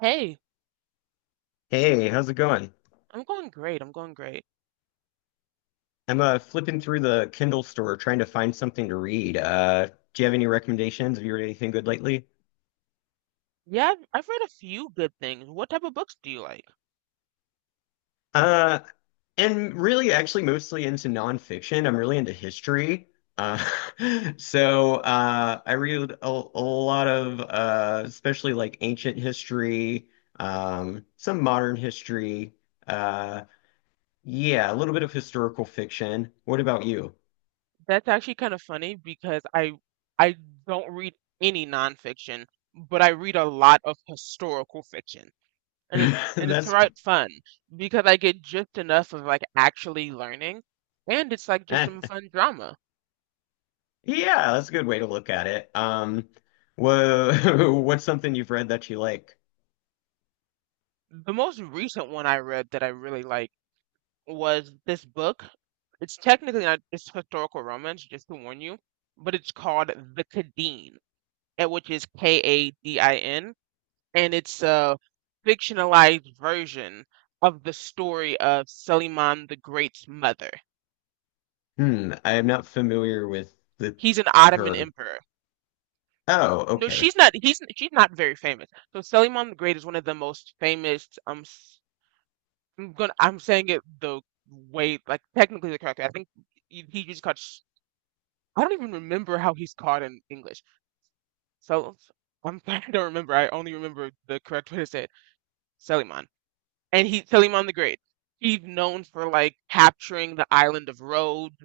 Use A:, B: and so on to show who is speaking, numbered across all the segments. A: Hey,
B: Hey, how's it going?
A: I'm going great. I'm going great.
B: I'm flipping through the Kindle store trying to find something to read. Do you have any recommendations? Have you read anything good lately?
A: Yeah, I've read a few good things. What type of books do you like?
B: Uh, and really, actually, mostly into nonfiction. I'm really into history. Uh, so I read a lot of, especially like ancient history, some modern history. Uh, yeah, a little bit of historical fiction. What about you?
A: That's actually kind of funny because I don't read any nonfiction, but I read a lot of historical fiction. And it's and it's
B: That's
A: quite fun because I get just enough of like actually learning, and it's like just some fun drama.
B: Yeah, that's a good way to look at it. What's something you've read that you like?
A: The most recent one I read that I really like was this book. It's technically not, it's historical romance, just to warn you, but it's called The Cadeen, and which is Kadin, and it's a fictionalized version of the story of Suleiman the Great's mother.
B: Hmm, I am not familiar with the
A: He's an Ottoman
B: her.
A: emperor.
B: Oh,
A: No,
B: okay.
A: she's not. He's she's not very famous. So Suleiman the Great is one of the most famous. S- I'm gonna. I'm saying it the way like technically the correct way. I think he I don't even remember how he's called in English. So I'm I don't remember. I only remember the correct way to say it. Suleiman. And he Salim on the Great. He's known for like capturing the island of Rhodes.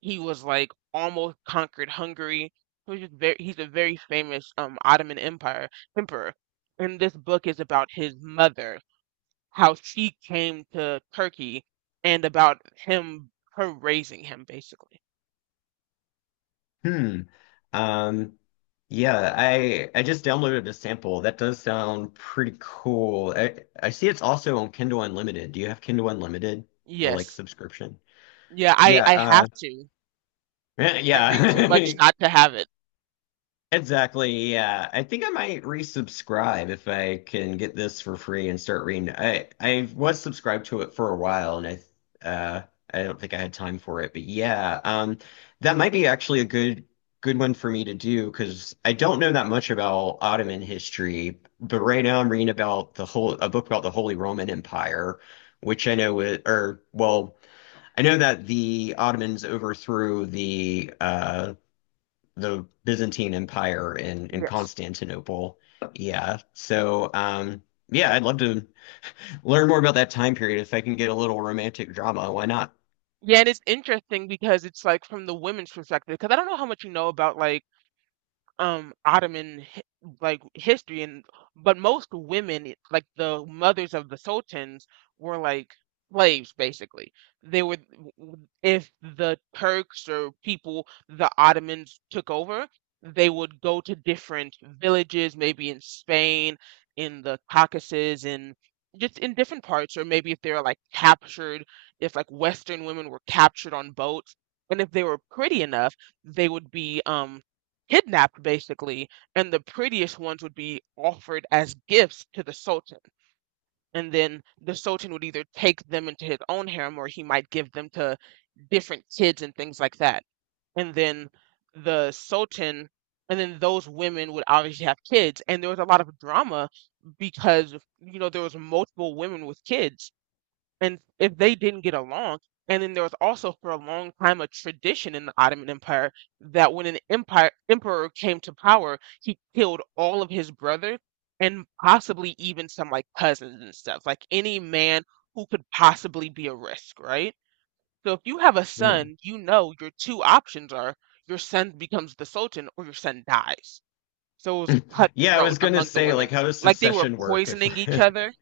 A: He was like almost conquered Hungary. He's a very famous Ottoman Empire emperor. And this book is about his mother, how she came to Turkey, and about him, her raising him basically.
B: Hmm. Um, yeah, I just downloaded a sample. That does sound pretty cool. I see it's also on Kindle Unlimited. Do you have Kindle Unlimited, the like
A: Yes.
B: subscription?
A: Yeah, I
B: Yeah,
A: I have to. I read too
B: yeah.
A: much not to have it.
B: Exactly. Yeah. I think I might resubscribe if I can get this for free and start reading. I was subscribed to it for a while and I I don't think I had time for it. But yeah, that might be actually a good one for me to do because I don't know that much about Ottoman history, but right now I'm reading about the whole a book about the Holy Roman Empire, which I know it, or well, I know that the Ottomans overthrew the Byzantine Empire in
A: Yes.
B: Constantinople. Yeah. So, yeah, I'd love to learn more about that time period if I can get a little romantic drama. Why not?
A: Yeah, and it's interesting because it's like from the women's perspective, because I don't know how much you know about like Ottoman like history. And but most women like the mothers of the sultans were like slaves basically. They if the Turks or people the Ottomans took over, they would go to different villages, maybe in Spain, in the Caucasus, in different parts, or maybe if they were like captured, if like Western women were captured on boats, and if they were pretty enough, they would be kidnapped basically, and the prettiest ones would be offered as gifts to the Sultan. And then the Sultan would either take them into his own harem, or he might give them to different kids and things like that. And then the Sultan, and then those women would obviously have kids. And there was a lot of drama because there was multiple women with kids, and if they didn't get along. And then there was also for a long time a tradition in the Ottoman Empire that when an empire emperor came to power, he killed all of his brothers, and possibly even some like cousins and stuff, like any man who could possibly be a risk, right? So if you have a
B: Hmm.
A: son, your two options are your son becomes the sultan or your son dies. So it was
B: Yeah, I
A: cutthroat
B: was gonna
A: among the
B: say,
A: women,
B: like, how does
A: like they were
B: secession work? If
A: poisoning each other.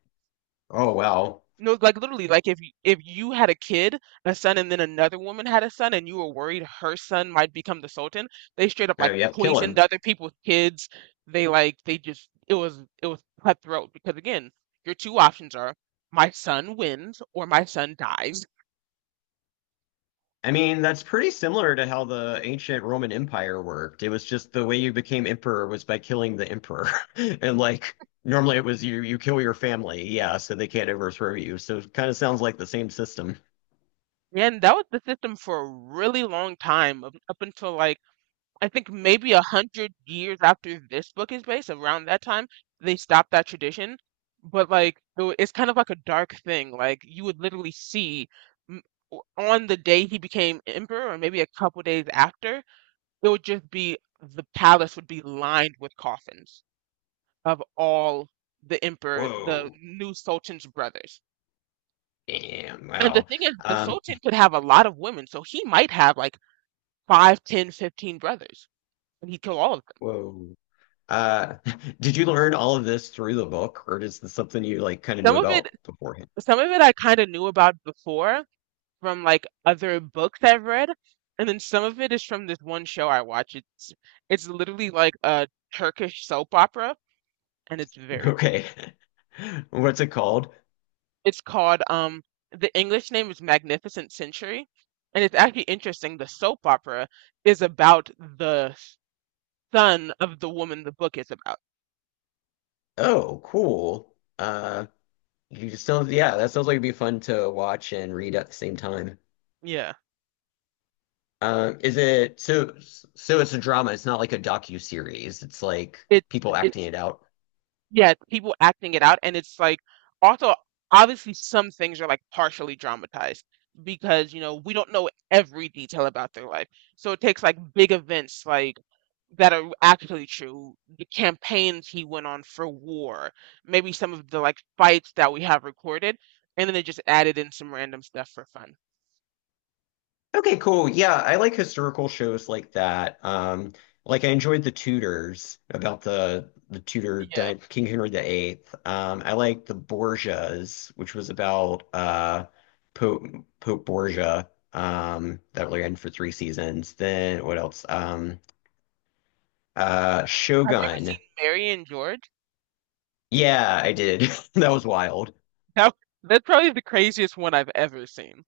B: oh well,
A: No, like literally, like if you had a kid, a son, and then another woman had a son, and you were worried her son might become the Sultan, they straight up like
B: oh yep, kill
A: poisoned
B: him.
A: other people's kids. They like they just It was cutthroat because again, your two options are my son wins or my son dies,
B: I mean, that's pretty similar to how the ancient Roman Empire worked. It was just the way you became emperor was by killing the emperor, and like normally it was you kill your family, yeah, so they can't overthrow you. So it kind of sounds like the same system.
A: and that was the system for a really long time up until, like, I think maybe a hundred years after this book is based, around that time, they stopped that tradition. But like, though, it's kind of like a dark thing. Like, you would literally see m- on the day he became emperor, or maybe a couple days after, it would just be the palace would be lined with coffins of all the emperor, the
B: Whoa.
A: new Sultan's brothers.
B: Damn.
A: And the
B: Wow.
A: thing is, the
B: Um,
A: Sultan could have a lot of women, so he might have like five, 10, 15 brothers, and he'd kill all of them.
B: whoa. Uh, did you learn all of this through the book, or is this something you like kind of
A: Some
B: knew
A: of it
B: about beforehand?
A: Some of it I kind of knew about before from like other books I've read, and then some of it is from this one show I watch. It's literally like a Turkish soap opera, and it's very funny.
B: Okay. What's it called?
A: It's called the English name is Magnificent Century, and it's actually interesting. The soap opera is about the son of the woman the book is about.
B: Oh, cool. You just sounds yeah, that sounds like it'd be fun to watch and read at the same time.
A: Yeah.
B: Is it so? So it's a drama. It's not like a docu-series. It's like people acting
A: It's
B: it out.
A: Yeah, people acting it out, and it's like also obviously some things are like partially dramatized because, you know, we don't know every detail about their life. So it takes like big events, like that are actually true, the campaigns he went on for war, maybe some of the like fights that we have recorded, and then they just added in some random stuff for fun.
B: Okay, cool. Yeah, I like historical shows like that. Like I enjoyed The Tudors about the
A: Yeah.
B: King Henry the Eighth. I like The Borgias, which was about Pope Pope Borgia. That ran for three seasons. Then what else?
A: Have you ever
B: Shogun.
A: seen Mary and George?
B: Yeah, I did. That was wild.
A: That, that's probably the craziest one I've ever seen.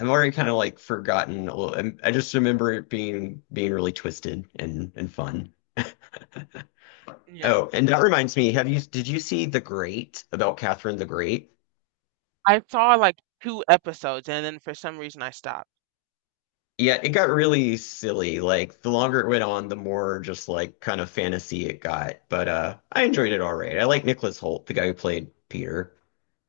B: I've already kind of like forgotten a little. I just remember it being really twisted and fun.
A: Yeah.
B: Oh, and that reminds me, have you did you see The Great about Catherine the Great?
A: I saw like 2 episodes and then for some reason I stopped.
B: Yeah, it got really silly. Like the longer it went on, the more just like kind of fantasy it got. But I enjoyed it all right. I like Nicholas Hoult, the guy who played Peter.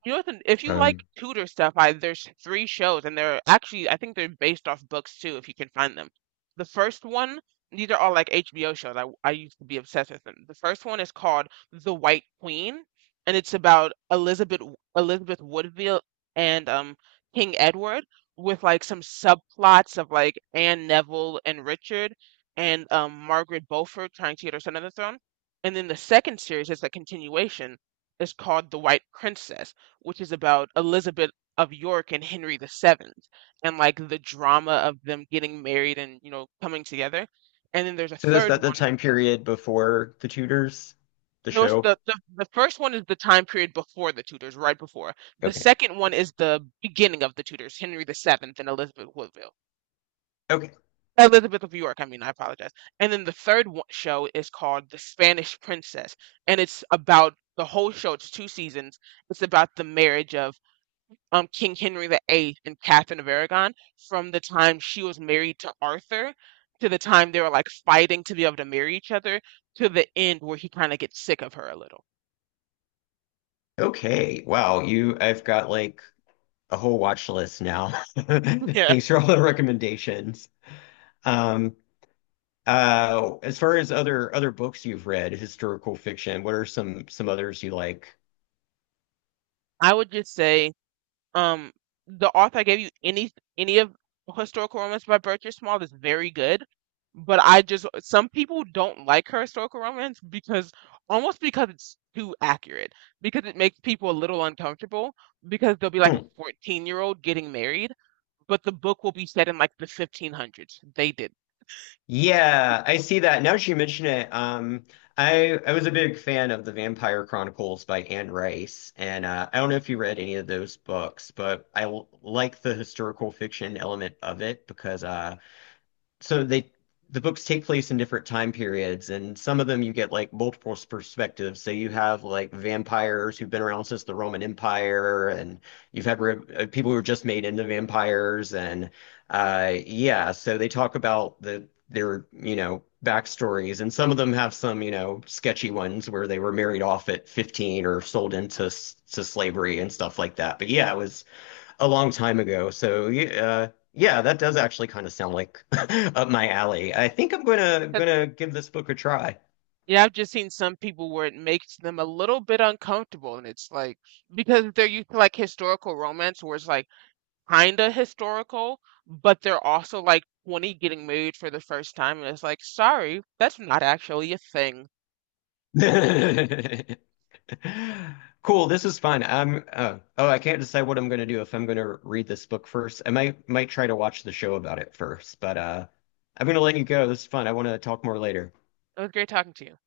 A: You know what, if you like
B: Um
A: Tudor stuff, I there's three shows, and they're actually, I think, they're based off books too, if you can find them. The first one, these are all like HBO shows. I used to be obsessed with them. The first one is called The White Queen, and it's about Elizabeth Woodville and King Edward, with like some subplots of like Anne Neville and Richard, and Margaret Beaufort trying to get her son on the throne. And then the second series is a continuation. It's called The White Princess, which is about Elizabeth of York and Henry the Seventh, and like the drama of them getting married and coming together. And then there's a
B: so that's
A: third
B: that the
A: one.
B: time period before The Tudors, the
A: No, it's
B: show?
A: the first one is the time period before the Tudors, right before. The
B: Okay.
A: second one is the beginning of the Tudors, Henry the Seventh and Elizabeth Woodville.
B: Okay.
A: Elizabeth of York, I mean, I apologize. And then the third show is called The Spanish Princess, and it's about the whole show. It's two seasons. It's about the marriage of King Henry the Eighth and Catherine of Aragon, from the time she was married to Arthur, to the time they were like fighting to be able to marry each other, to the end where he kind of gets sick of her a little.
B: Okay. Wow, you I've got like a whole watch list now.
A: Yeah.
B: Thanks for all the recommendations. Um as far as other books you've read, historical fiction, what are some others you like?
A: I would just say, Um, the author I gave you, any of historical romance by Bertrand Small is very good, but I just, some people don't like her historical romance because, almost because it's too accurate, because it makes people a little uncomfortable, because they'll be like a
B: Hmm.
A: 14-year-old getting married, but the book will be set in like the 1500s. They did.
B: Yeah, I see that. Now that you mention it, I was a big fan of The Vampire Chronicles by Anne Rice, and I don't know if you read any of those books, but like the historical fiction element of it because so they the books take place in different time periods, and some of them you get like multiple perspectives. So you have like vampires who've been around since the Roman Empire, and you've had re people who are just made into vampires, and yeah, so they talk about the their you know backstories, and some of them have some you know sketchy ones where they were married off at 15 or sold into to slavery and stuff like that. But yeah, it was a long time ago. So yeah, yeah, that does actually kind of sound like up my alley. I think I'm gonna
A: 'Cause-
B: give this book a try.
A: Yeah, I've just seen some people where it makes them a little bit uncomfortable, and it's like because they're used to like historical romance where it's like kinda historical, but they're also like 20 getting married for the first time, and it's like, sorry, that's not actually a thing.
B: Cool, this is fun. I'm oh, I can't decide what I'm gonna do if I'm gonna read this book first. I might try to watch the show about it first, but I'm gonna let you go. This is fun. I want to talk more later.
A: It was great talking to you.